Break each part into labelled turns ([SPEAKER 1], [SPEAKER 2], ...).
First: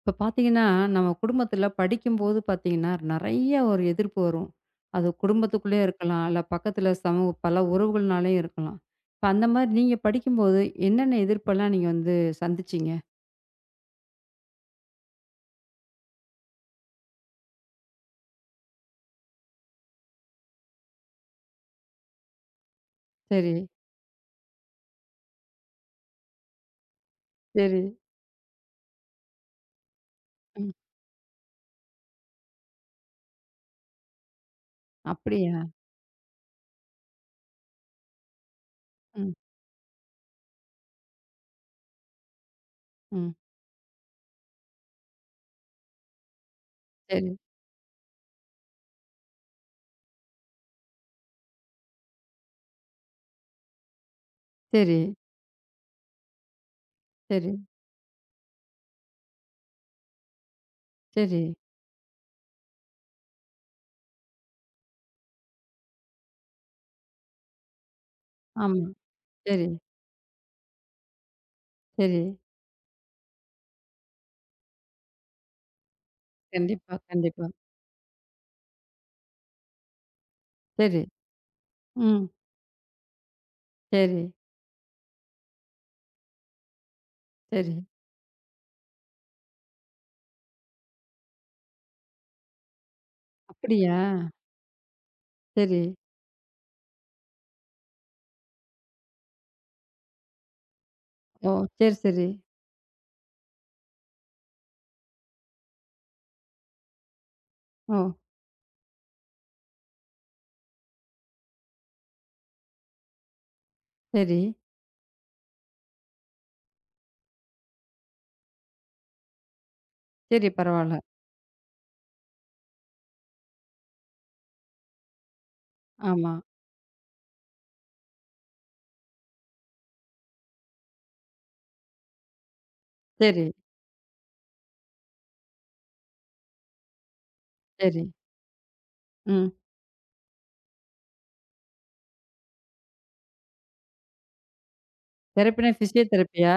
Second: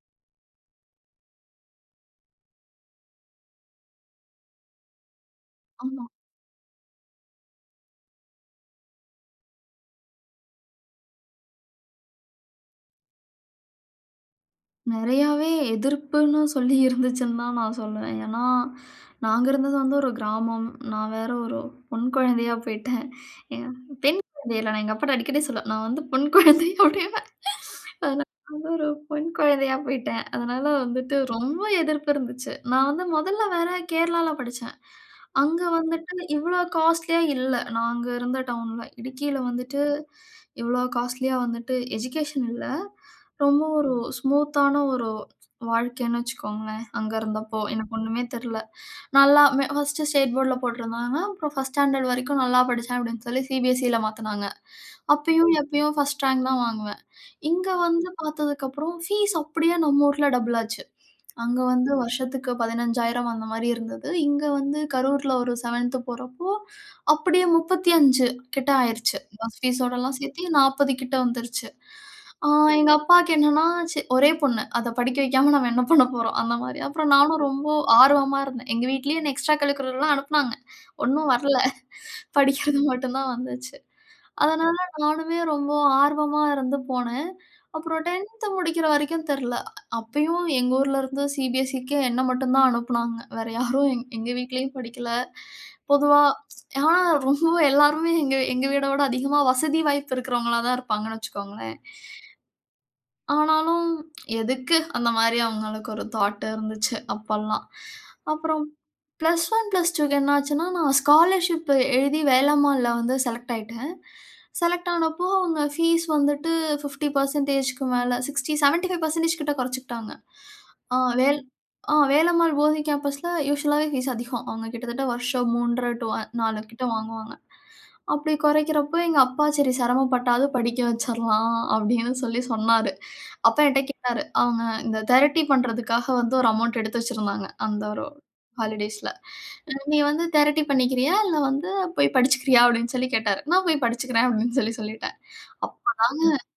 [SPEAKER 1] இப்போ பார்த்தீங்கன்னா, நம்ம குடும்பத்தில படிக்கும்போது பார்த்தீங்கன்னா, நெறைய ஒரு எதிர்ப்பு வரும். அது குடும்பத்துக்குள்ளேயே
[SPEAKER 2] ஆமா.
[SPEAKER 1] இருக்கலாம். இல்ல பக்கத்தில சமூக பல உறவுகள்னாலயும் இருக்கலாம். இப்ப அந்த மாரி நீங்க படிக்கும்போது என்னென்ன எதிர்ப்பெல்லாம் நீங்க வந்து சந்திச்சீங்க?
[SPEAKER 2] நெறையாவே எதிர்ப்புன்னு சொல்லி இருந்துச்சுன்னு தான் நான் சொல்லுவேன். ஏன்னா, நாங்க இருந்தது வந்து ஒரு கிராமம். நான் வேற ஒரு பொண் குழந்தையா போயிட்டேன்.
[SPEAKER 1] சரி,
[SPEAKER 2] எ பெண் குழந்தை இல்ல. நான் எங்க அப்பாட்ட அடிக்கடி சொல்லுவேன். நான் வந்து பொண் குழந்தை அப்படிம்பேன்.
[SPEAKER 1] சரி.
[SPEAKER 2] அதனால வந்து ஒரு பொண் குழந்தையா போயிட்டேன். அதனால
[SPEAKER 1] ம்.
[SPEAKER 2] வந்துட்டு ரொம்ப எதிர்ப்பு இருந்துச்சு. நான் வந்து முதல்ல வேற கேரளால படிச்சேன்.
[SPEAKER 1] அப்படியா?
[SPEAKER 2] அங்க வந்துட்டு இவ்ளோ காஸ்ட்லியா இல்ல. நாங்க இருந்த டவுன்ல.
[SPEAKER 1] ம்,
[SPEAKER 2] இடுக்கியில வந்துட்டு இவ்ளோ காஸ்ட்லியா வந்துட்டு எஜுகேஷன் இல்ல.
[SPEAKER 1] ம்.
[SPEAKER 2] ரொம்ப ஸ்மூத்தான ஒரு வாழ்க்கைன்னு வச்சுக்கோங்களேன். அங்க
[SPEAKER 1] சரி,
[SPEAKER 2] இருந்தப்போ எனக்கு ஒண்ணுமே தெரியல. நல்லா ஃபர்ஸ்ட்டு ஸ்டேட் போர்ட்ல போட்டிருந்தாங்க. அப்புறம் 1 ஸ்டாண்டர்ட் வரைக்கும் நல்லா படிச்சேன் அப்படின்னு சொல்லி சிபிஎஸ்இல மாத்துனாங்க.
[SPEAKER 1] சரி,
[SPEAKER 2] அப்பயும் எப்பயும் ஃபர்ஸ்ட் ரேங்க் தான் வாங்குவேன்.
[SPEAKER 1] சரி,
[SPEAKER 2] இங்க வந்து பார்த்ததுக்கப்புறம் ஃபீஸ் அப்படியே நம்ம ஊர்ல டபுள் ஆச்சு.
[SPEAKER 1] சரி.
[SPEAKER 2] அங்க வந்து வருஷத்துக்கு 15,000 அந்த மாரி இருந்தது. இங்க வந்து கரூர்ல ஒரு 7த் போறப்போ அப்படியே 35 கிட்ட
[SPEAKER 1] ஆமா.
[SPEAKER 2] ஆயிருச்சு. பஸ்
[SPEAKER 1] சரி,
[SPEAKER 2] ஃபீஸோடலாம் சேர்த்து 40 கிட்ட வந்துருச்சு.
[SPEAKER 1] சரி.
[SPEAKER 2] ஆ எங்க அப்பாவுக்கு என்னன்னா, சரி ஒரே பொண்ணு. அத படிக்க வைக்காம நம்ம என்ன பண்ண போறோம் அந்த மாரி.
[SPEAKER 1] கண்டிப்பா,
[SPEAKER 2] அப்புறம் நானும்
[SPEAKER 1] கண்டிப்பா.
[SPEAKER 2] ரொம்ப ஆர்வமா இருந்தேன். எங்க வீட்லயே என்ன எக்ஸ்ட்ரா கரிக்குலர்லாம் அனுப்புனாங்க.
[SPEAKER 1] சரி.
[SPEAKER 2] ஒண்ணும் வரல.
[SPEAKER 1] ம்.
[SPEAKER 2] படிக்கிறது மட்டும் தான் வந்துச்சு.
[SPEAKER 1] சரி,
[SPEAKER 2] அதனால நானுமே ரொம்ப ஆர்வமா இருந்து போனேன்.
[SPEAKER 1] சரி.
[SPEAKER 2] அப்புறம் 10த் முடிக்கிற வரைக்கும் தெர்ல. அப்பயும் எங்க ஊர்ல இருந்து சிபிஎஸ்சிக்கு என்ன மட்டும் தான் அனுப்புனாங்க. வேற யாரும்
[SPEAKER 1] அப்படியா?
[SPEAKER 2] எங்க வீட்லயும் படிக்கல.
[SPEAKER 1] சரி.
[SPEAKER 2] பொதுவா ஆனா ரொம்ப எல்லாருமே எங்க எங்க வீட விட அதிகமா வசதி வாய்ப்பு இருக்கிறவங்களா தான் இருப்பாங்கன்னு
[SPEAKER 1] ஓ!
[SPEAKER 2] வச்சுக்கோங்களேன்.
[SPEAKER 1] சரி, சரி.
[SPEAKER 2] ஆனாலும் எதுக்கு அந்த மாரி அவங்களுக்கு ஒரு தாட் இருந்துச்சு அப்பல்லாம்.
[SPEAKER 1] ஓ!
[SPEAKER 2] அப்புறம் பிளஸ் 1, பிளஸ் 2க்கு என்னாச்சுன்னா, நான் ஸ்காலர்ஷிப் எழுதி வேலம்மாள்ல வந்து செலக்ட் ஆயிட்டேன்.
[SPEAKER 1] சரி,
[SPEAKER 2] செலக்ட் ஆனப்போ அவங்க ஃபீஸ் வந்துட்டு 50% மேல 60, 75% கிட்ட குறைச்சுக்கிட்டாங்க.
[SPEAKER 1] சரி.
[SPEAKER 2] ஆ
[SPEAKER 1] பரவால்ல.
[SPEAKER 2] வேல் ஆ வேலம்மாள் போதி கேம்பஸ்ல யூசுவலாவே ஃபீஸ் அதிகம். அவங்க கிட்டத்தட்ட வருஷம் 3 1/2 டூ
[SPEAKER 1] ஆமா.
[SPEAKER 2] 4 கிட்ட வாங்குவாங்க. அப்படி குறைக்கிறப்போ எங்க அப்பா சரி சிரமப்பட்டாவது படிக்க வச்சிரலாம் அப்படின்னு சொல்லி சொன்னாரு.
[SPEAKER 1] சரி,
[SPEAKER 2] அப்பா என்ட்ட கேட்டாரு. அவங்க இந்த தெரபி பண்றதுக்காக வந்து ஒரு அமௌண்ட் எடுத்து வச்சிருந்தாங்க. அந்த
[SPEAKER 1] சரி.
[SPEAKER 2] ஒரு ஹாலிடேஸ்ல.
[SPEAKER 1] ம்.
[SPEAKER 2] "நீ வந்து தெரட்டி பண்ணிக்கிறியா? இல்ல வந்து போய் படிச்சுக்கிறியா?" அப்படின்னு சொல்லி கேட்டாரு. நான் போய் படிச்சுக்கிறேன் அப்படின்னு சொல்லி சொல்லிட்டேன்.
[SPEAKER 1] தெரப்பினா
[SPEAKER 2] அப்பதாங்க
[SPEAKER 1] ஃபிசியோதெரப்பியா?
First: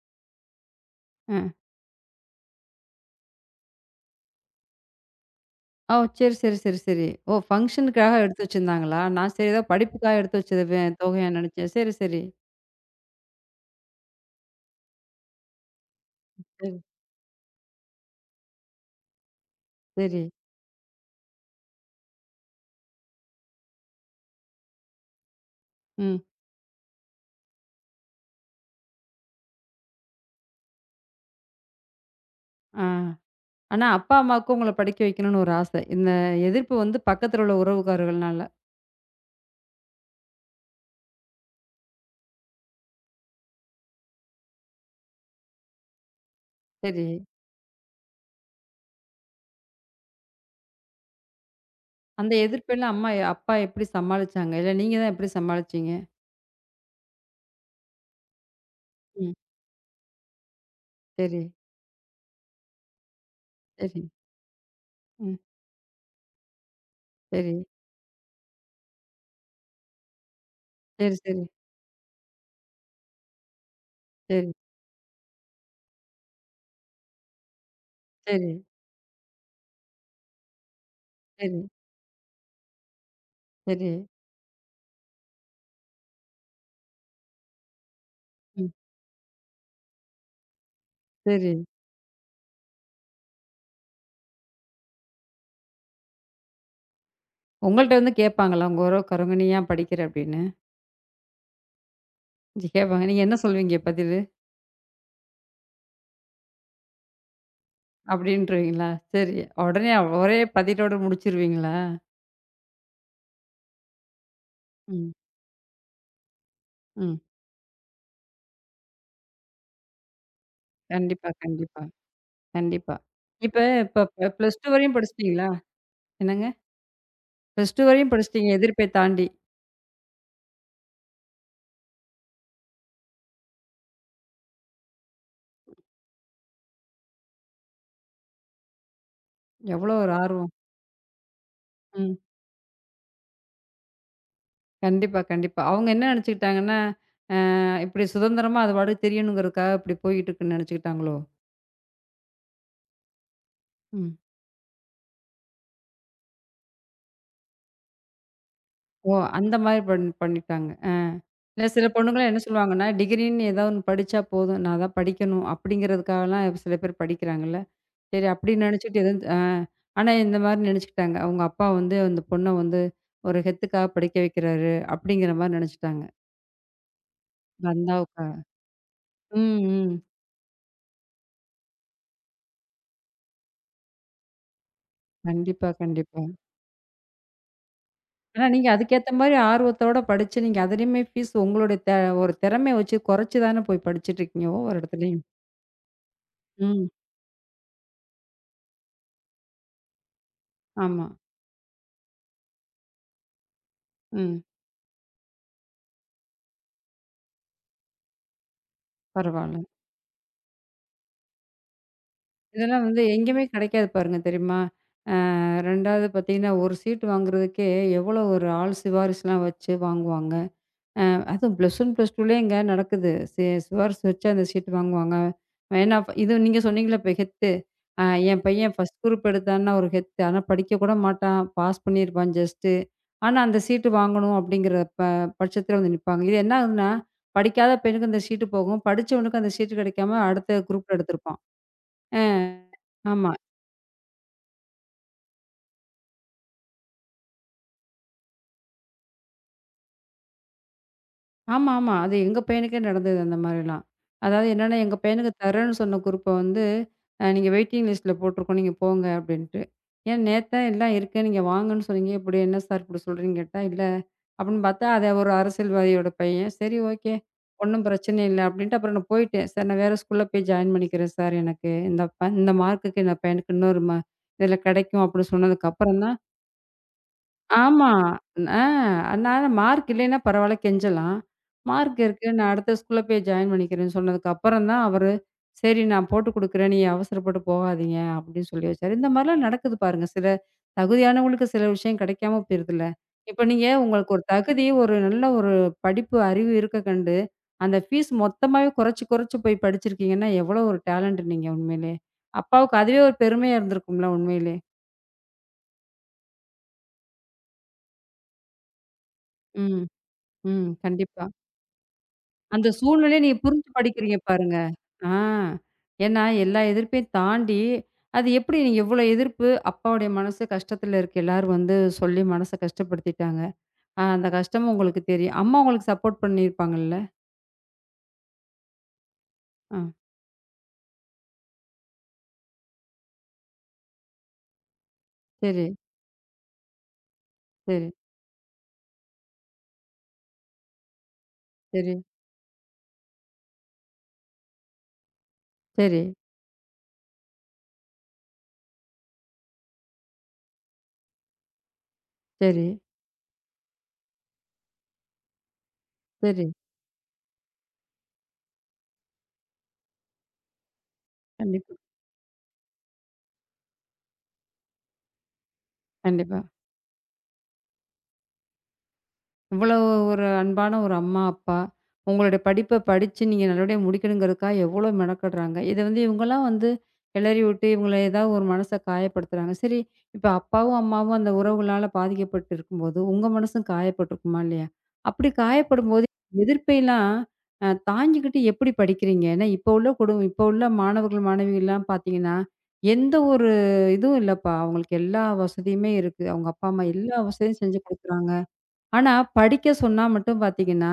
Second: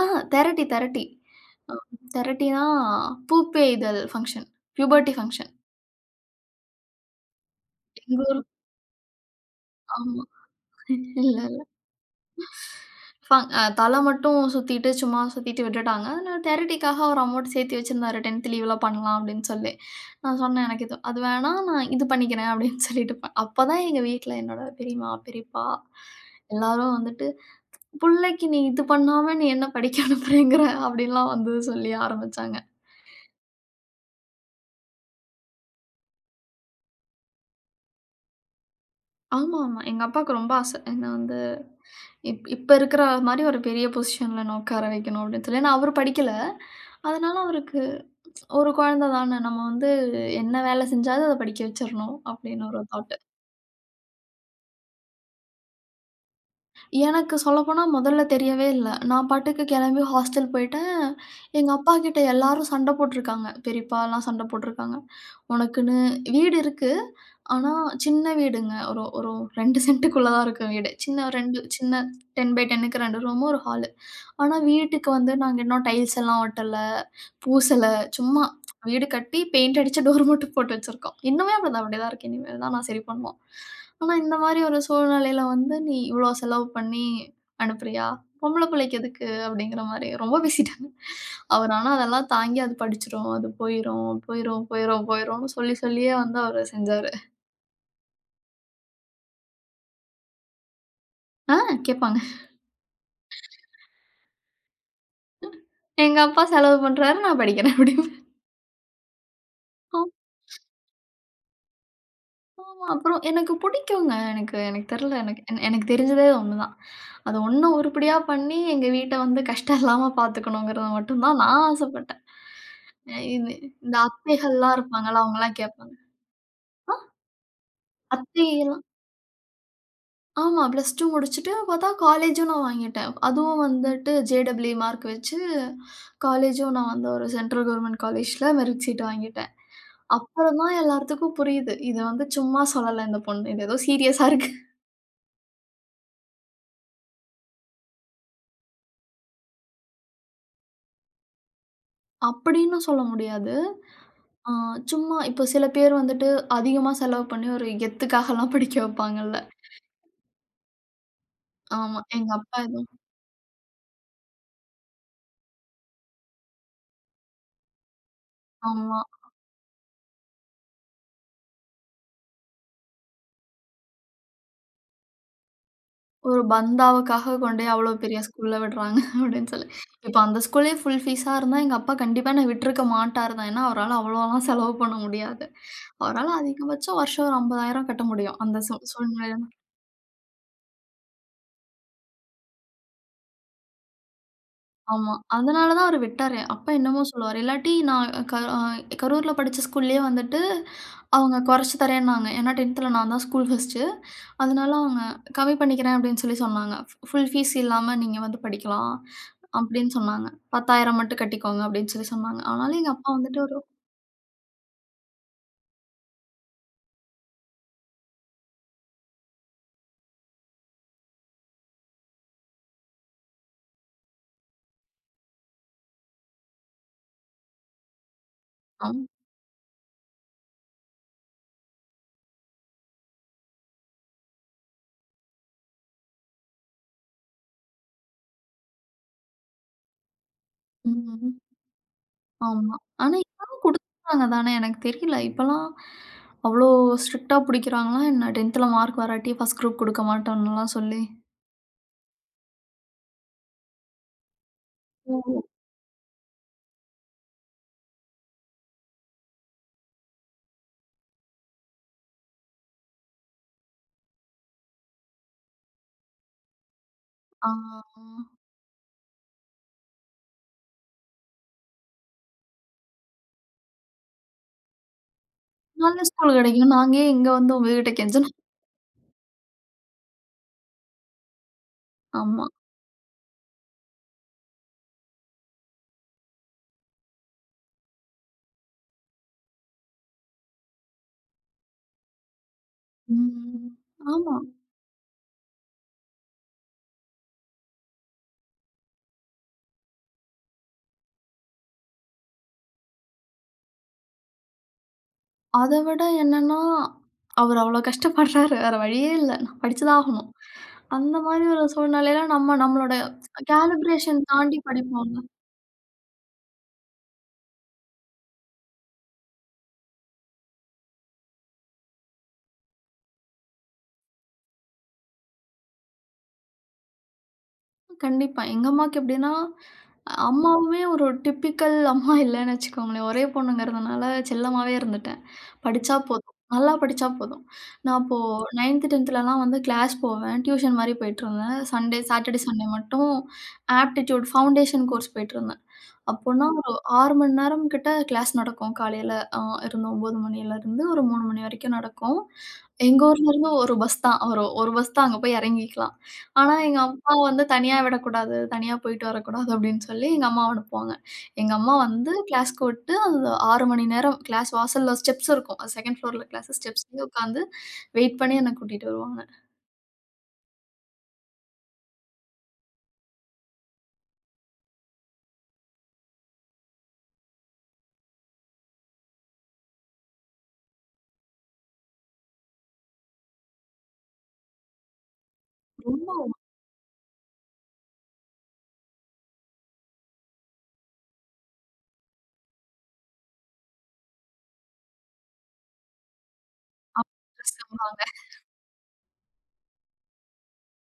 [SPEAKER 2] ஆஹா தெரட்டி தெரட்டி.
[SPEAKER 1] அ.
[SPEAKER 2] அ தெரட்டினா பூப்பேய்தல் ஃபங்ஷன். Puberty function.
[SPEAKER 1] ஓ! சரி, சரி, சரி, சரி. ஓ! ஃபங்ஷனுக்காக
[SPEAKER 2] எங்க ஊர்
[SPEAKER 1] எடுத்து வச்சிருந்தாங்களா? நான் சரி ஏதோ படிப்புக்காக
[SPEAKER 2] ஆமா.
[SPEAKER 1] எடுத்து வச்சது தொகையான்னு
[SPEAKER 2] இல்ல.
[SPEAKER 1] நெனச்சேன். சரி, சரி.
[SPEAKER 2] ஃப அ தல மட்டும் சுத்திட்டு, சும்மா சுத்திட்டு விட்டுட்டாங்க. நான்
[SPEAKER 1] சரி,
[SPEAKER 2] தியரிட்டிக்காக ஒரு அமௌண்ட் சேர்த்து வச்சிருந்தாரு. 10த் லீவ்ல பண்ணலாம் அப்படின்னு சொல்லி.
[SPEAKER 1] சரி.
[SPEAKER 2] நான் சொன்னேன், "எனக்கு இது அது வேணா, நான் இது பண்ணிக்கிறேன்" அப்படின்னு சொல்லிட்டு அப்பதான் எங்க வீட்ல என்னோட பெரியம்மா, பெரியப்பா
[SPEAKER 1] ம்.
[SPEAKER 2] எல்லாரும் வந்துட்டு, "புள்ளைக்கு நீ இது பண்ணாம நீ என்ன படிக்க அனுப்புறேங்கிற?" அப்படின்லாம் வந்து சொல்லி ஆரம்பிச்சாங்க.
[SPEAKER 1] ஆ. ஆனா அப்பா, அம்மாவுக்கும் உங்கள படிக்க வைக்கணும்னு ஒரு ஆசை. இந்த எதிர்ப்பு வந்து பக்கத்துல உள்ள உறவுக்காரர்கள்னால.
[SPEAKER 2] ஆமா, ஆமா. எங்க அப்பாவுக்கு ரொம்ப ஆசை. என்ன வந்து இப்ப இருக்கிற மாரி ஒரு பெரிய பொசிஷன்ல என்ன உட்கார வைக்கணும் அப்படின்னு சொல்லி. ஏன்னா அவரு படிக்கல.
[SPEAKER 1] சரி.
[SPEAKER 2] அதனால அவருக்கு ஒரு குழந்த தான. நம்ம வந்து என்ன வேலை செஞ்சாவது அத படிக்க வச்சிரணும்
[SPEAKER 1] அந்த
[SPEAKER 2] அப்படின்னு ஒரு
[SPEAKER 1] எதிர்ப்பெல்லாம் அம்மா
[SPEAKER 2] தாட்.
[SPEAKER 1] அப்பா எப்படி சமாளிச்சாங்க? இல்ல நீங்க தான் எப்படி சமாளிச்சீங்க?
[SPEAKER 2] எனக்கு சொல்லப்போனா முதல்ல தெரியவே இல்ல. நான்
[SPEAKER 1] ம்.
[SPEAKER 2] பாட்டுக்கு கிளம்பி ஹாஸ்டல் போயிட்டேன்.
[SPEAKER 1] சரி,
[SPEAKER 2] எங்க அப்பா கிட்ட எல்லாரும் சண்ட போட்டுருக்காங்க.
[SPEAKER 1] சரி.
[SPEAKER 2] பெரியப்பாலாம் சண்ட போட்டுருக்காங்க.
[SPEAKER 1] ம்.
[SPEAKER 2] "உனக்குன்னு வீடு இருக்கு.
[SPEAKER 1] சரி.
[SPEAKER 2] ஆனா, சின்ன வீடுங்க. ஒரு ஒரு 2 சென்ட்டுக்குள்ள தான் இருக்கும் வீடு.
[SPEAKER 1] சரி,
[SPEAKER 2] சின்ன
[SPEAKER 1] சரி,
[SPEAKER 2] 2 சின்ன 10 பை 10க்கு 2 ரூமு, ஒரு ஹாலு.
[SPEAKER 1] சரி,
[SPEAKER 2] ஆனா, வீட்டுக்கு வந்து நாங்க இன்னும் டைல்ஸ் எல்லாம் ஒட்டல, பூசல. சும்மா
[SPEAKER 1] சரி,
[SPEAKER 2] வீடு கட்டி பெயிண்ட் அடிச்சு டோர் மட்டும் போட்டு வச்சிருக்கோம்.
[SPEAKER 1] சரி,
[SPEAKER 2] இன்னுமே அப்படிதான் அப்படிதான் இருக்கு. இனிமேல் தான் நான் சரி பண்ணுவோம்.
[SPEAKER 1] சரி.
[SPEAKER 2] ஆனா, இந்த மாரி ஒரு சூழ்நிலையில வந்து, "நீ இவ்ளோ செலவு பண்ணி அனுப்புறியா? பொம்பள
[SPEAKER 1] ம்.
[SPEAKER 2] புள்ளைக்கு எதுக்கு?" அப்படிங்கிற மாரி ரொம்ப பேசிட்டாங்க.
[SPEAKER 1] சரி.
[SPEAKER 2] அவர் ஆனா அதெல்லாம் தாங்கி, "அது படிச்சுரும், அது போயிரும், போயிரும், போயிரும், போயிரும்ன்னு" சொல்லி சொல்லியே வந்து அவரு செஞ்சாரு.
[SPEAKER 1] உங்கள்ட்ட வந்து கேட்பாங்களா? உங்க உறவுக்காரவங்க, "நீ ஏன் படிக்கிற?" அப்படின்னு.
[SPEAKER 2] ஆ கேட்பாங்க.
[SPEAKER 1] கேட்பாங்க. நீங்க என்ன சொல்வீங்க பதிலு?
[SPEAKER 2] எங்க அப்பா செலவு பண்றாரு, நான் படிக்கிறேன் அப்படிம்பேன்.
[SPEAKER 1] அப்படின்ருவீங்களா? சரி. உடனே ஒரே பதிலோட முடிச்சிருவீங்களா?
[SPEAKER 2] ஆமாமா. அப்புறம் எனக்கு பிடிக்குங்க. எனக்கு எனக்கு
[SPEAKER 1] ம்.
[SPEAKER 2] தெரியல. எனக்கு தெரிஞ்சதே ஒண்ணுதான்.
[SPEAKER 1] ம்.
[SPEAKER 2] அது ஒண்ணு உருப்படியா பண்ணி, எங்க வீட்ட வந்து கஷ்டம் இல்லாம பார்த்துக்கணுங்கிறது மட்டும்
[SPEAKER 1] கண்டிப்பா,
[SPEAKER 2] தான் நான்
[SPEAKER 1] கண்டிப்பா,
[SPEAKER 2] ஆசைப்பட்டேன்.
[SPEAKER 1] கண்டிப்பா.
[SPEAKER 2] அ இது
[SPEAKER 1] இப்ப
[SPEAKER 2] இந்த
[SPEAKER 1] இப்ப பிளஸ் 2
[SPEAKER 2] அத்தைகள்லாம்
[SPEAKER 1] வரையும்
[SPEAKER 2] இருப்பாங்கல்ல,
[SPEAKER 1] படிச்சிட்டீங்களா?
[SPEAKER 2] அவங்கலாம் கேட்பாங்க.
[SPEAKER 1] என்னங்க? பிளஸ் 2 வரையும் படிச்சிட்டீங்க,
[SPEAKER 2] அத்தைலாம்
[SPEAKER 1] எதிர்ப்பை தாண்டி.
[SPEAKER 2] ஆமா. +2 முடிச்சுட்டு பார்த்தா காலேஜும் நான் வாங்கிட்டேன். அதுவும் வந்துட்டு ஜேடபிள்யூ மார்க் வச்சு காலேஜும் நான் வந்து ஒரு சென்ட்ரல் கவர்மெண்ட் காலேஜ்ல மெரிட் சீட் வாங்கிட்டேன்.
[SPEAKER 1] எவ்வளோ ஒரு ஆர்வம்.
[SPEAKER 2] அப்புறம் தான் எல்லாத்துக்கும் புரியுது. இத
[SPEAKER 1] ம்.
[SPEAKER 2] வந்து சும்மா சொல்லல இந்த பொண்ணு. இது ஏதோ சீரியஸா இருக்கு.
[SPEAKER 1] கண்டிப்பா, கண்டிப்பா. அவங்க என்ன நெனச்சுக்கிட்டாங்கன்னா, இப்படி சுதந்திரமா அது பாட்டுக்கு திரியணுங்கிறதுக்காக இப்படி போயிட்டுருக்குன்னு நெனச்சுக்கிட்டாங்களோ?
[SPEAKER 2] அப்படின்னு சொல்ல முடியாது.
[SPEAKER 1] ம்.
[SPEAKER 2] ஆ சும்மா இப்போ சில பேர் வந்துட்டு அதிகமா செலவு பண்ணி ஒரு கெத்துக்காகலாம் படிக்க
[SPEAKER 1] ஓ!
[SPEAKER 2] வைப்பாங்கல்ல.
[SPEAKER 1] அந்த மாரி பண்ணிட்டாங்க. ஆ. இல்ல சில
[SPEAKER 2] ஆமா.
[SPEAKER 1] பொண்ணுங்கலாம்
[SPEAKER 2] எங்க
[SPEAKER 1] என்ன
[SPEAKER 2] அப்பா
[SPEAKER 1] சொல்லுவாங்கன்னா,
[SPEAKER 2] எதுவும்
[SPEAKER 1] டிகிரின்னு ஏதோ ஒண்ணு படிச்சா போதும். நான் அதான் படிக்கணும் அப்படிங்கிறதுக்காகலாம் சில பேர் படிக்கிறாங்கல்ல. சரி அப்படின்னு நினைச்சுட்டு
[SPEAKER 2] ஆமா.
[SPEAKER 1] எதுவும் ஆனா இந்த மாரி நினைச்சுக்கிட்டாங்க. அவங்க அப்பா வந்து அந்த பொண்ண வந்து ஒரு ஹெத்துக்காக படிக்க வைக்கிறாரு அப்படிங்கிற மாரி நினைச்சுட்டாங்க.
[SPEAKER 2] ஒரு பந்தாவுக்காக கொண்டு போய் அவ்வளோ பெரிய
[SPEAKER 1] தந்தாவுக்காக.
[SPEAKER 2] ஸ்கூல்ல விடுறாங்க அப்படின்னு
[SPEAKER 1] ம்,
[SPEAKER 2] சொல்லி.
[SPEAKER 1] ம்.
[SPEAKER 2] இப்ப அந்த ஸ்கூலே ஃபுல் ஃபீஸா இருந்தா எங்க அப்பா கண்டிப்பா என்ன விட்டுருக்க மாட்டாரு தான். ஏன்னா, அவரால அவ்வளோலாம் செலவு பண்ண முடியாது.
[SPEAKER 1] கண்டிப்பா, கண்டிப்பா.
[SPEAKER 2] அவரால அதிகபட்சம் வருஷம் ஒரு 50,000 கட்ட முடியும்.
[SPEAKER 1] ஆனா
[SPEAKER 2] அந்த
[SPEAKER 1] நீங்க அதுக்கேத்த
[SPEAKER 2] சூழ்நிலை
[SPEAKER 1] மாரி ஆர்வத்தோட படிச்சு நீங்க அதிலயுமே ஃபீஸ் உங்களுடைய ஒரு திறமைய வச்சு குறைச்சு தானே போய் படிச்சுட்டு இருக்கீங்க ஒவ்வொரு
[SPEAKER 2] ஆமா.
[SPEAKER 1] இடத்துலயும்.
[SPEAKER 2] அதனால தான் அவரு விட்டாரு. அப்பா
[SPEAKER 1] ம்.
[SPEAKER 2] என்னமோ சொல்லுவாரு. இல்லாட்டி நான் க அ கரூர்ல படிச்ச ஸ்கூல்லயே வந்துட்டு
[SPEAKER 1] ஆமா.
[SPEAKER 2] அவங்க கொறைச்சு தரேன்னாங்க. ஏன்னா 10த்ல நான் தான் ஸ்கூல் ஃபர்ஸ்ட்டு.
[SPEAKER 1] ம்.
[SPEAKER 2] அதனால அவங்க கம்மி பண்ணிக்கிறேன் அப்படின்னு சொல்லி சொன்னாங்க. ஃபுல் ஃபீஸ் இல்லாம நீங்க வந்து படிக்கலாம்
[SPEAKER 1] பரவால்ல.
[SPEAKER 2] அப்படின்னு சொன்னாங்க. 10,000 மட்டும் கட்டிக்கோங்க அப்படின்னு சொல்லி சொன்னாங்க. ஆனாலும்
[SPEAKER 1] இதெல்லாம்
[SPEAKER 2] எங்க
[SPEAKER 1] வந்து
[SPEAKER 2] அப்பா வந்துட்டு
[SPEAKER 1] எங்கேயுமே
[SPEAKER 2] ஒரு
[SPEAKER 1] கிடைக்காது பாருங்க தெரியுமா? 2வது பார்த்தீங்கன்னா, ஒரு சீட் வாங்குறதுக்கே எவ்வளோ ஒரு ஆள் சிபாரிசுலாம் வச்சு வாங்குவாங்க. அதுவும் ப்ளஸ் ஒன், ப்ளஸ் டூலேயேங்க நடக்குது. சிபாரிசு வச்சு அந்த சீட் வாங்குவாங்க. ஏன்னா, அப்ப இது நீங்க சொன்னீங்கள்ல இப்ப ஹெத்து. அ என் பையன் ஃபர்ஸ்ட்
[SPEAKER 2] அம்
[SPEAKER 1] குரூப் எடுத்தான்னா ஒரு ஹெத்து. ஆனா படிக்க கூட மாட்டான். பாஸ் பண்ணியிருப்பான் ஜஸ்ட்டு. ஆனா அந்த சீட்டு வாங்கணும் அப்படிங்கிற பட்சத்தில வந்து நிப்பாங்க. இது என்ன ஆகுதுன்னா, படிக்காத பையனுக்கு அந்த சீட்டு போகும். படிச்சவனுக்கு அந்த சீட்டு கிடைக்காம அடுத்த குரூப்ல
[SPEAKER 2] ம்.
[SPEAKER 1] எடுத்திருப்பான். அ
[SPEAKER 2] ஆமா. ஆனா
[SPEAKER 1] ஆமா.
[SPEAKER 2] இப்பலாம் குடுத்துட்டாங்க தானே! எனக்கு தெரியல. இப்பலாம் அவ்ளோ ஸ்ட்ரிக்ட்டா புடிக்கிறாங்களா என்ன? 10த்ல மார்க் வராட்டி ஃபர்ஸ்ட் குரூப் குடுக்க மாட்டோம்ன்னுலாம் சொல்லி.
[SPEAKER 1] ஆமா, ஆமா. அது எங்க பையனுக்கே நடந்தது அந்த மாரிலாம். அதாவது என்னன்னா, எங்க பையனுக்கு தர்றேன்னு சொன்ன குரூப்ப வந்து, நீங்க வெயிட்டிங் லிஸ்ட்ல போட்டுருக்கோம். நீங்க போங்க அப்டின்ட்டு. ஏன் நேத்தான் எல்லாம் இருக்கு. நீங்க வாங்கன்னு சொன்னீங்க. இப்டி என்ன சார் இப்டி சொல்றீங்கன்னு கேட்டா, இல்ல அப்டின்னு பார்த்தா, அது ஒரு அரசியல்வாதியோட பையன். சரி, ஓகே.
[SPEAKER 2] ஆ.
[SPEAKER 1] ஒண்ணும் பிரச்சனை இல்ல அப்டின்ட்டு அப்புறம் நான் போயிட்டேன். சார் நான் வேற ஸ்கூல்ல போய் ஜாயின் பண்ணிக்கிறேன் சார் எனக்கு. இந்த இந்த மார்க்குக்கு என் பையனுக்கு இன்னொரு ம இதுல கெடைக்கும் அப்டின்னு
[SPEAKER 2] நல்ல
[SPEAKER 1] சொன்னதுக்கப்புறம் தான்
[SPEAKER 2] ஸ்கூல் கிடைக்கும். நாங்க ஏன் இங்க வந்து உங்க
[SPEAKER 1] ஆமா.
[SPEAKER 2] கிட்ட கெஞ்சணும்?
[SPEAKER 1] ஆ அதனால மார்க் இல்லைன்னா பரவால்ல கெஞ்சலாம். மார்க் இருக்கு.
[SPEAKER 2] ஆமா.
[SPEAKER 1] நான் அடுத்த ஸ்கூல்ல போய் ஜாயின் பண்ணிக்கிறேன்னு சொன்னதுக்கு அப்புறம் தான் அவரு, சரி நான் போட்டு குடுக்குறேன். நீங்க அவசரப்பட்டு போகாதீங்க அப்படின்னு சொல்லி வச்சாரு. இந்த மாரிலாம் நடக்குது பாருங்க. சில தகுதியானவங்களுக்கு சில விஷயம் கிடைக்காம போயிருதுல்ல. இப்ப
[SPEAKER 2] ம்.
[SPEAKER 1] நீங்க உங்களுக்கு ஒரு
[SPEAKER 2] ஆமா.
[SPEAKER 1] தகுதி, ஒரு நல்ல ஒரு படிப்பு அறிவு இருக்க கண்டு, அந்த ஃபீஸ் மொத்தமாவே குறைச்சு, குறைச்சு போய் படிச்சிருக்கீங்கன்னா, எவ்வளோ ஒரு டேலண்ட் நீங்க உண்மையிலே. அப்பாவுக்கு அதுவே ஒரு பெருமையா இருந்திருக்கும்ல உண்மையிலே.
[SPEAKER 2] அத விட என்னன்னா, அவரு அவ்ளோ கஷ்டப்படுறாரு. வேற வழியே இல்ல. நான்
[SPEAKER 1] ம்,
[SPEAKER 2] படிச்சுதான் ஆகணும்.
[SPEAKER 1] ம்.
[SPEAKER 2] அந்த
[SPEAKER 1] கண்டிப்பா.
[SPEAKER 2] மாரி ஒரு சூழ்நிலையில நம்ம
[SPEAKER 1] அந்த
[SPEAKER 2] நம்மளோட
[SPEAKER 1] சூழ்நிலைய நீங்க புரிஞ்சு படிக்கிறீங்க
[SPEAKER 2] கேலிப்ரேஷன்
[SPEAKER 1] பாருங்க.
[SPEAKER 2] தாண்டி
[SPEAKER 1] ஆ.
[SPEAKER 2] படிப்போம்ல.
[SPEAKER 1] ஏன்னா, எல்லா எதிர்ப்பையும் தாண்டி, அது எப்படி நீங்க இவ்வளோ எதிர்ப்பு, அப்பாவுடைய மனசு கஷ்டத்துல இருக்கு. எல்லாரும் வந்து சொல்லி மனச கஷ்டப்படுத்திட்டாங்க. அந்த கஷ்டமும் உங்களுக்கு தெரியும். அம்மா உங்களுக்கு சப்போர்ட் பண்ணியிருப்பாங்கள்ல?
[SPEAKER 2] கண்டிப்பா. எங்க அம்மாக்கு எப்படின்னா,
[SPEAKER 1] ஆ.
[SPEAKER 2] அம்மாவுமே ஒரு டிப்பிக்கல் அம்மா இல்லன்னு வச்சுக்கோங்களேன். ஒரே பொண்ணுங்கிறதுனால செல்லமாவே இருந்துட்டா.
[SPEAKER 1] சரி,
[SPEAKER 2] படிச்சா போதும். நல்லா படிச்சா போதும்.
[SPEAKER 1] சரி,
[SPEAKER 2] நான் அப்போ 9த், 10த்லலாம் வந்து கிளாஸ் போவேன். டியூஷன் மாரி போயிட்டுருந்தேன்.
[SPEAKER 1] சரி,
[SPEAKER 2] சண்டே மட்டும் ஆப்டிட்யூட் ஃபவுண்டேஷன் கோர்ஸ் போயிட்டுருந்தேன்.
[SPEAKER 1] சரி,
[SPEAKER 2] அப்போனா ஒரு 6 மணி நேரம் கிட்ட கிளாஸ் நடக்கும். காலையில அ இருந்து 9 மணியிலருந்து ஒரு 3 மணி வரைக்கும் நடக்கும்.
[SPEAKER 1] சரி,
[SPEAKER 2] எங்க ஊர்லருந்து ஒரு பஸ் தான் வரும். ஒரு பஸ் தான் அங்க போய் இறங்கிக்கலாம்.
[SPEAKER 1] சரி.
[SPEAKER 2] ஆனா எங்க அப்பா வந்து தனியா விடக்கூடாது. தனியா போயிட்டு வரக்கூடாது அப்படின்னு சொல்லி எங்க அம்மாவ அனுப்புவாங்க. எங்க
[SPEAKER 1] கண்டிப்பா,
[SPEAKER 2] அம்மா வந்து கிளாஸ்க்கு விட்டு, அந்த 6 மணி நேரம் கிளாஸ் வாசல்ல ஸ்டெப்ஸ் இருக்கும். அது 2ண்ட் ஃப்ளோர்ல
[SPEAKER 1] கண்டிப்பா.
[SPEAKER 2] கிளாஸ் ஸ்டெப்ஸ்லயே உட்காந்து வெயிட் பண்ணி என்ன கூட்டிட்டு வருவாங்க.
[SPEAKER 1] இவ்வளவு ஒரு அன்பான ஒரு அம்மா, அப்பா. உங்களுடைய படிச்சு நீங்க நல்லபடியா முடிக்கணுங்கிறதுக்காக எவ்வளோ மெனக்கட்றாங்க. இத வந்து இவங்கலாம் வந்து கிளறி விட்டு, இவங்கள ஏதாவது ஒரு மனச காயப்படுத்துறாங்க. சரி, இப்ப அப்பாவும், அம்மாவும் அந்த உறவுகளால பாதிக்கப்பட்டு இருக்கும்போது, உங்க மனசும் காயப்பட்டுருக்குமா இல்லையா? அப்படி காயப்படும்போது
[SPEAKER 2] ரொம்ப
[SPEAKER 1] எதிர்ப்பைலாம் தாங்கிக்கிட்டு எப்படி படிக்கிறீங்க? ஏன்னா, இப்போ உள்ள மாணவர்கள், மாணவிகள்லாம் பார்த்தீங்கன்னா, எந்த ஒரு இதுவும் இல்லப்பா. அவங்களுக்கு எல்லா வசதியுமே இருக்கு. அவங்க அப்பா, அம்மா எல்லா
[SPEAKER 2] ஸ்ட்ரெஸ்
[SPEAKER 1] வசதியும் செஞ்சு
[SPEAKER 2] தருவாங்க.
[SPEAKER 1] குடுக்குறாங்க. ஆனா, படிக்க சொன்னா மட்டும் பார்த்தீங்கன்னா,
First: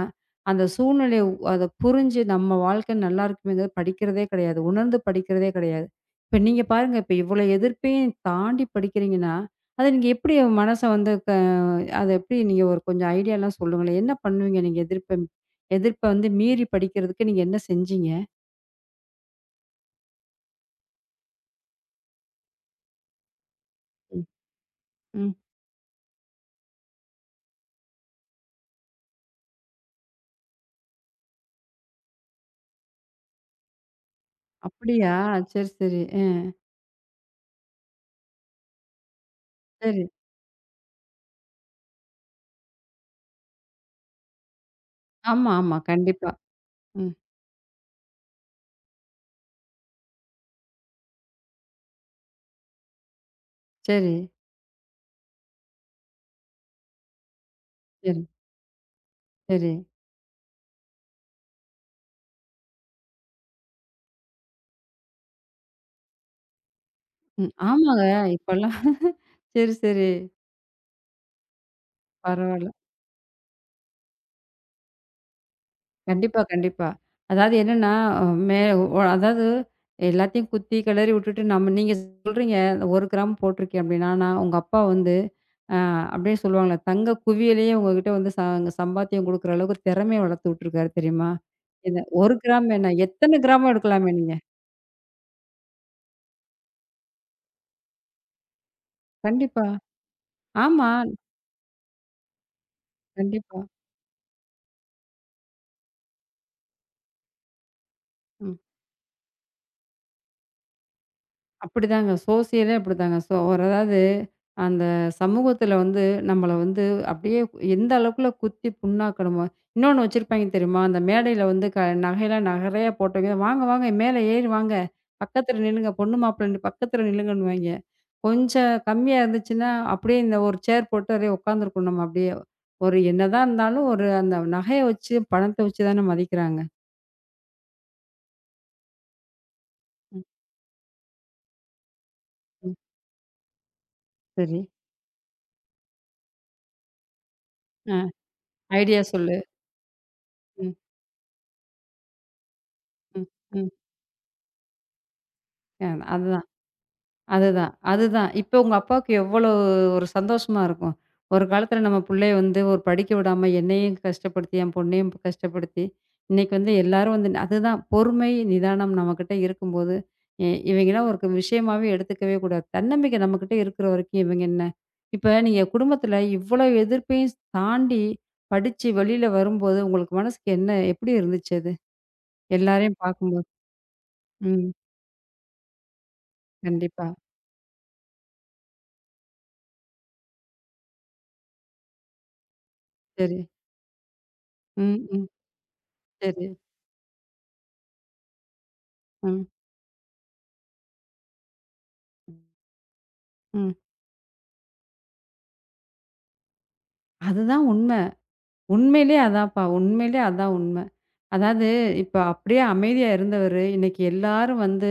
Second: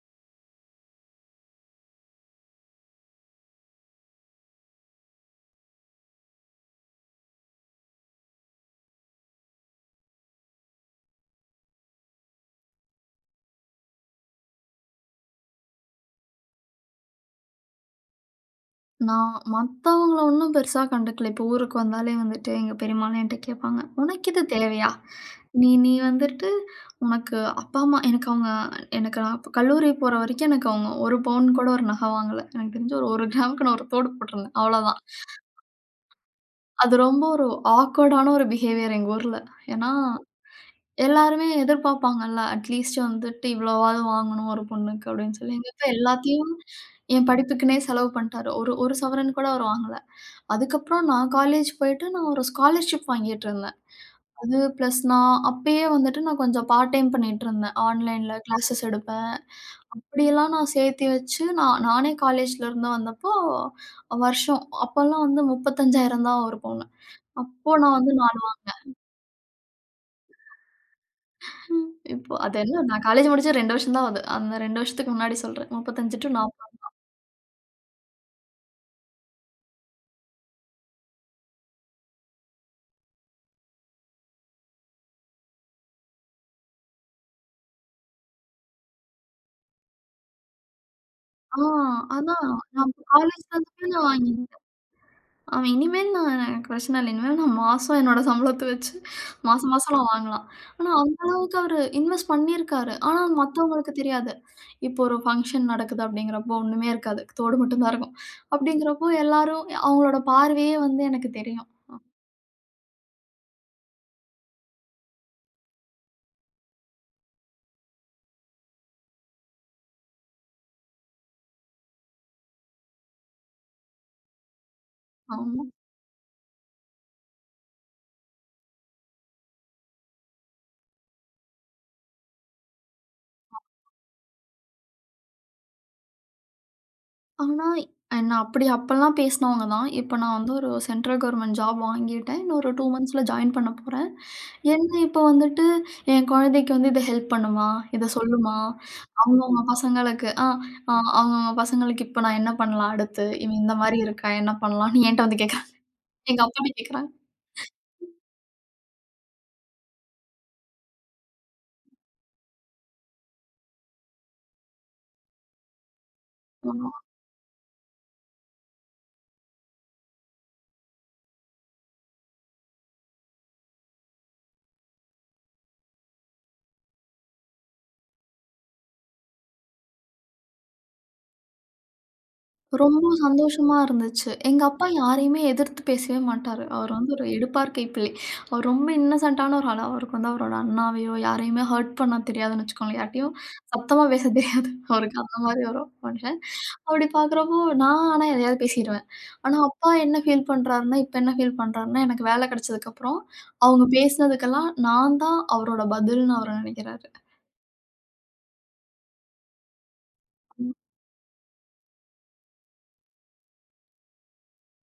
[SPEAKER 1] அந்த சூழ்நிலைய அத புரிஞ்சு நம்ம வாழ்க்கை நல்லா இருக்குமேங்கிறது படிக்கிறதே கிடையாது. உணர்ந்து படிக்கிறதே கிடையாது. இப்ப நீங்க பாருங்க, இப்ப இவ்வளோ எதிர்ப்பையும் தாண்டி படிக்கிறீங்கன்னா, அத நீங்க எப்படி மனச வந்து க அத எப்படி நீங்க ஒரு கொஞ்சம் ஐடியாலாம் சொல்லுங்களேன். என்ன பண்ணுவீங்க நீங்க எதிர்ப்ப எதிர்ப்ப வந்து மீறி படிக்கிறதுக்கு நீங்க என்ன செஞ்சீங்க?
[SPEAKER 2] நான் மத்தவங்கள ஒண்ணும் பெருசா கண்டுக்கல. இப்போ ஊருக்கு வந்தாலே வந்துட்டு எங்க பெரியம்மாலாம் என்ட்ட கேட்பாங்க,
[SPEAKER 1] ம்,
[SPEAKER 2] "உனக்கு இது தேவையா?
[SPEAKER 1] ம்.
[SPEAKER 2] நீ நீ வந்துட்டு உனக்கு அப்பா, அம்மா" எனக்கு அவங்க நான் அப்ப கல்லூரி போற வரைக்கும் எனக்கு அவங்க 1 பவுன் கூட ஒரு நகை வாங்கல. எனக்கு தெரிஞ்சு ஒரு 1 கிராமுக்கு நான் ஒரு தோடு போட்டிருந்தேன். அவ்வளோதான்.
[SPEAKER 1] அப்படியா? சரி, சரி.
[SPEAKER 2] அது ரொம்ப ஒரு ஆக்வர்டான ஒரு பிஹேவியர் எங்க ஊர்ல. ஏன்னா
[SPEAKER 1] சரி.
[SPEAKER 2] எல்லாருமே எதிர்பார்ப்பாங்கல்ல. அட்லீஸ்ட் வந்துட்டு இவ்வளவாவது வாங்கணும் ஒரு பொண்ணுக்கு அப்படின்னு
[SPEAKER 1] ஆமா,
[SPEAKER 2] சொல்லி, எங்க
[SPEAKER 1] ஆமா.
[SPEAKER 2] அப்பா
[SPEAKER 1] கண்டிப்பா.
[SPEAKER 2] எல்லாத்தையும்
[SPEAKER 1] ம்.
[SPEAKER 2] என் படிப்புக்குன்னே செலவு பண்ணிட்டாரு. ஒரு ஒரு சவரன் கூட அவர் வாங்கல. அதுக்கப்புறம் நான் காலேஜ் போயிட்டு நான் ஒரு ஸ்காலர்ஷிப் வாங்கிட்டு இருந்தேன்.
[SPEAKER 1] சரி,
[SPEAKER 2] அது பிளஸ் நான் அப்பயே வந்துட்டு நான் கொஞ்சம் பார்ட் டைம் பண்ணிட்டு இருந்தேன்.
[SPEAKER 1] சரி,
[SPEAKER 2] ஆன்லைன்ல கிளாஸஸ் எடுப்பேன்.
[SPEAKER 1] சரி.
[SPEAKER 2] அப்படியெல்லாம் நான் சேர்த்து வச்சு நானே காலேஜ்ல இருந்து வந்தப்போ, வருஷம் அப்போலாம் வந்து 35,000 தான் ஒரு பவுனு.
[SPEAKER 1] ம்.
[SPEAKER 2] அப்போ நான்
[SPEAKER 1] ஆமாங்க.
[SPEAKER 2] வந்து நான்
[SPEAKER 1] இப்பல்லாம் சரி, சரி.
[SPEAKER 2] ம். இப்போ அது
[SPEAKER 1] பரவால்ல.
[SPEAKER 2] என்ன நான் காலேஜ் முடிச்சு 2 வருஷம் தான் ஆகுது. அந்த 2 வருஷத்துக்கு முன்னாடி சொல்றேன். 35 டூ
[SPEAKER 1] கண்டிப்பா,
[SPEAKER 2] 40
[SPEAKER 1] கண்டிப்பா. அதாவது என்னன்னா, மே ஒ அதாவது எல்லாத்தையும் குத்தி கிளறி விட்டுட்டு நம்ம நீங்க சொல்றீங்க, 1 கிராம் போட்டிருக்கேன் அப்டின்னு. ஆனா உங்க அப்பா வந்து அ அப்டியே சொல்லுவாங்கல்ல, தங்க குவியலையே உங்ககிட்ட வந்து சம்பாத்தியம் குடுக்குற அளவுக்கு திறமைய வளர்த்து விட்டுருக்காரு தெரியுமா?
[SPEAKER 2] ஆ
[SPEAKER 1] இது 1
[SPEAKER 2] அதான் நான்
[SPEAKER 1] கிராம் என்ன,
[SPEAKER 2] அப்ப
[SPEAKER 1] எத்தன
[SPEAKER 2] காலேஜ்
[SPEAKER 1] கிராமோ
[SPEAKER 2] சேர்ந்தப்பயே நான்
[SPEAKER 1] எடுக்கலாமே நீங்க.
[SPEAKER 2] வாங்கிக்கிட்டேன். அவன் இனிமேல் நான் எனக்கு பிரச்சனை இல்ல. இனிமேல் நான் மாசம் என்னோட சம்பளத்த வச்சு
[SPEAKER 1] கண்டிப்பா.
[SPEAKER 2] மாசம் மாசம் நான் வாங்கலாம்.
[SPEAKER 1] ஆமா,
[SPEAKER 2] ஆனா அந்த அளவுக்கு அவரு இன்வெஸ்ட் பண்ணியிருக்காரு. ஆனா
[SPEAKER 1] கண்டிப்பா.
[SPEAKER 2] மத்தவங்களுக்கு தெரியாது. இப்போ ஒரு ஃபங்ஷன் நடக்குது அப்படிங்கிறப்போ ஒண்ணுமே இருக்காது. தோடு மட்டும் தான் இருக்கும். அப்படிங்கிறப்போ எல்லாரும் அவங்களோட பார்வையே வந்து எனக்கு தெரியும்.
[SPEAKER 1] அப்படிதாங்க. சோசியலே அப்படிதாங்க. சோ ஒரு அதாவது அந்த சமூகத்தில வந்து நம்மள வந்து அப்படியே எந்த அளவுக்குள்ள குத்தி புண்ணாக்கணுமோ இன்னொன்னு வச்சிருப்பாய்ங்க தெரியுமா? அந்த மேடையில வந்து நகையெல்லாம் நகரையா போட்டவங்க, "வாங்க, வாங்க மேல ஏறி வாங்க. பக்கத்துல
[SPEAKER 2] ஆமா.
[SPEAKER 1] நில்லுங்க. பொண்ணு மாப்பிள்ளை பக்கத்துல நில்லுங்கன்னுவாய்ங்க." கொஞ்சம் கம்மியா இருந்துச்சுன்னா, அப்படியே இந்த ஒரு சேர் போட்டு அப்படியே உட்காந்துருக்கணும் நம்ம அப்படியே. ஒரு என்னதான் இருந்தாலும் ஒரு அந்த நகைய வச்சு, பணத்த வச்சு தானே மதிக்கிறாங்க.
[SPEAKER 2] ஆனா, என்ன அப்படி அப்பல்லாம் பேசினவங்க தான். இப்போ
[SPEAKER 1] ம்,
[SPEAKER 2] நான் வந்து ஒரு சென்ட்ரல் கவர்ன்மென்ட் ஜாப் வாங்கிட்டேன். இன்னும் ஒரு
[SPEAKER 1] ம்.
[SPEAKER 2] 2 மந்த்ஸ்ல ஜாயின் பண்ண போறேன்.
[SPEAKER 1] சரி.
[SPEAKER 2] என்ன இப்போ வந்துட்டு என் குழந்தைக்கு வந்து இத ஹெல்ப் பண்ணுமா?
[SPEAKER 1] ஆ
[SPEAKER 2] இத சொல்லுமா?
[SPEAKER 1] ஐடியா சொல்லு.
[SPEAKER 2] அவங்கவங்க பசங்களுக்கு ஆ
[SPEAKER 1] ம்,
[SPEAKER 2] அ அவங்கவங்க பசங்களுக்கு இப்போ நான் என்ன பண்ணலாம்
[SPEAKER 1] ம்,
[SPEAKER 2] அடுத்து? இவன்
[SPEAKER 1] ம்.
[SPEAKER 2] இந்த மாரி இருக்கான் என்ன பண்ணலாம்ன்னு என்ட்ட வந்து கேட்கறாங்க.
[SPEAKER 1] அ
[SPEAKER 2] எங்க
[SPEAKER 1] அதுதான்.
[SPEAKER 2] அப்பாட்ட கேட்கறாங்க.
[SPEAKER 1] அதுதான், அதுதான். இப்ப உங்க அப்பாவுக்கு எவ்வளோ ஒரு சந்தோஷமா இருக்கும். ஒரு காலத்தில நம்ம புள்ளைய வந்து ஒரு படிக்க விடாம என்னையும் கஷ்டப்படுத்தி, என் பொண்ணையும் கஷ்டப்படுத்தி, இன்னைக்கு வந்து எல்லாரும் வந்து அதுதான் பொறுமை, நிதானம் நம்மகிட்ட இருக்கும்போது, இவைங்கலாம் ஒரு விஷயமாவே எடுத்துக்கவே கூடாது. தன்னம்பிக்கை நம்மகிட்ட இருக்கிற வரைக்கும் இவங்க என்ன? இப்ப நீங்க குடும்பத்தில இவ்வளோ எதிர்ப்பையும் தாண்டி படிச்சு வெளியில வரும்போது, உங்களுக்கு மனசுக்கு என்ன எப்படி இருந்துச்சு அது? எல்லாரையும்
[SPEAKER 2] ரொம்ப
[SPEAKER 1] பார்க்கும்போது?
[SPEAKER 2] சந்தோஷமா இருந்துச்சு. எங்க
[SPEAKER 1] ம்.
[SPEAKER 2] அப்பா யாரையுமே எதிர்த்து பேசவே மாட்டாரு. அவர்
[SPEAKER 1] கண்டிப்பா.
[SPEAKER 2] வந்து ஒரு எடுப்பார் கைப்பிள்ளை. அவர் ரொம்ப இன்னசென்ட்டான ஒரு ஆளு. அவருக்கு வந்து அவரோட அண்ணாவையோ, யாரையுமே ஹர்ட் பண்ண தெரியாதுன்னு வச்சுக்கோங்களேன். யார்ட்டயும்
[SPEAKER 1] சரி.
[SPEAKER 2] சத்தமா பேச தெரியாது.
[SPEAKER 1] ம்,
[SPEAKER 2] அவருக்கு
[SPEAKER 1] ம்.
[SPEAKER 2] அந்த மாரி ஒரு மனுஷன்.
[SPEAKER 1] சரி.
[SPEAKER 2] அப்படி பார்க்குறப்போ நான் ஆனா எதையாவது பேசிருவேன்.
[SPEAKER 1] ம்.
[SPEAKER 2] ஆனா அப்பா என்ன ஃபீல் பண்றாருன்னா, இப்ப என்ன ஃபீல் பண்றாருன்னா, எனக்கு வேலை கிடைச்சதுக்கப்புறம்,
[SPEAKER 1] ம்.
[SPEAKER 2] அவங்க பேசினதுக்கெல்லாம் நான் தான் அவரோட பதில்ன்னு அவரு நெனைக்கிறாரு.
[SPEAKER 1] அதுதான் உண்ம. உண்மையிலே அதான்ப்பா. உண்மையிலே அதான் உண்ம. அதாவது இப்ப அப்படியே அமைதியா இருந்தவரு, இன்னைக்கு எல்லாரும் வந்து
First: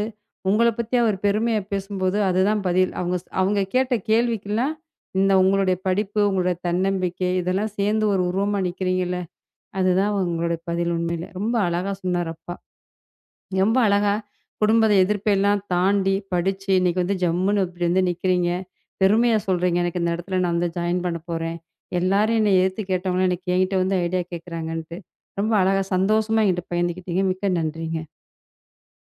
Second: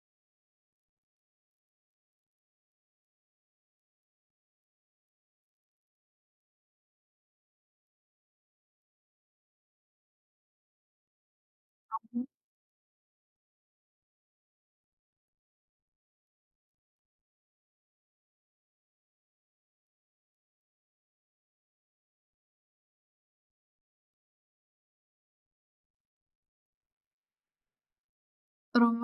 [SPEAKER 1] உங்கள பத்தி அவர் பெருமையா பேசும்போது, அதுதான் பதில். அவங்க கேட்ட கேள்விக்கெல்லாம், இந்த உங்களுடைய படிப்பு, உங்களுடைய தன்னம்பிக்கை இதெல்லாம் சேர்ந்து ஒரு உருவமா நிக்கிறீங்கல்ல, அதுதான் உங்களுடைய பதில் உண்மையிலே. ரொம்ப அழகா சொன்னார் அப்பா. ரொம்ப அழகா குடும்பத்த எதிர்ப்பெல்லாம் தாண்டி படிச்சு, இன்னைக்கு வந்து ஜம்முன்னு இப்படி வந்து நிக்கிறீங்க. பெருமையா சொல்றீங்க. எனக்கு இந்த இடத்துல நான் வந்து ஜாயின் பண்ண போறேன். எல்லாரும் என்னை எதிர்த்து கேட்டவங்கலாம் எனக்கு என்கிட்ட வந்து ஐடியா கேட்குறாங்கன்ட்டு. ரொம்ப அழகா சந்தோஷமா என்கிட்ட பகிர்ந்துக்கிட்டீங்க. மிக்க நன்றிங்க.
[SPEAKER 2] ரொம்ப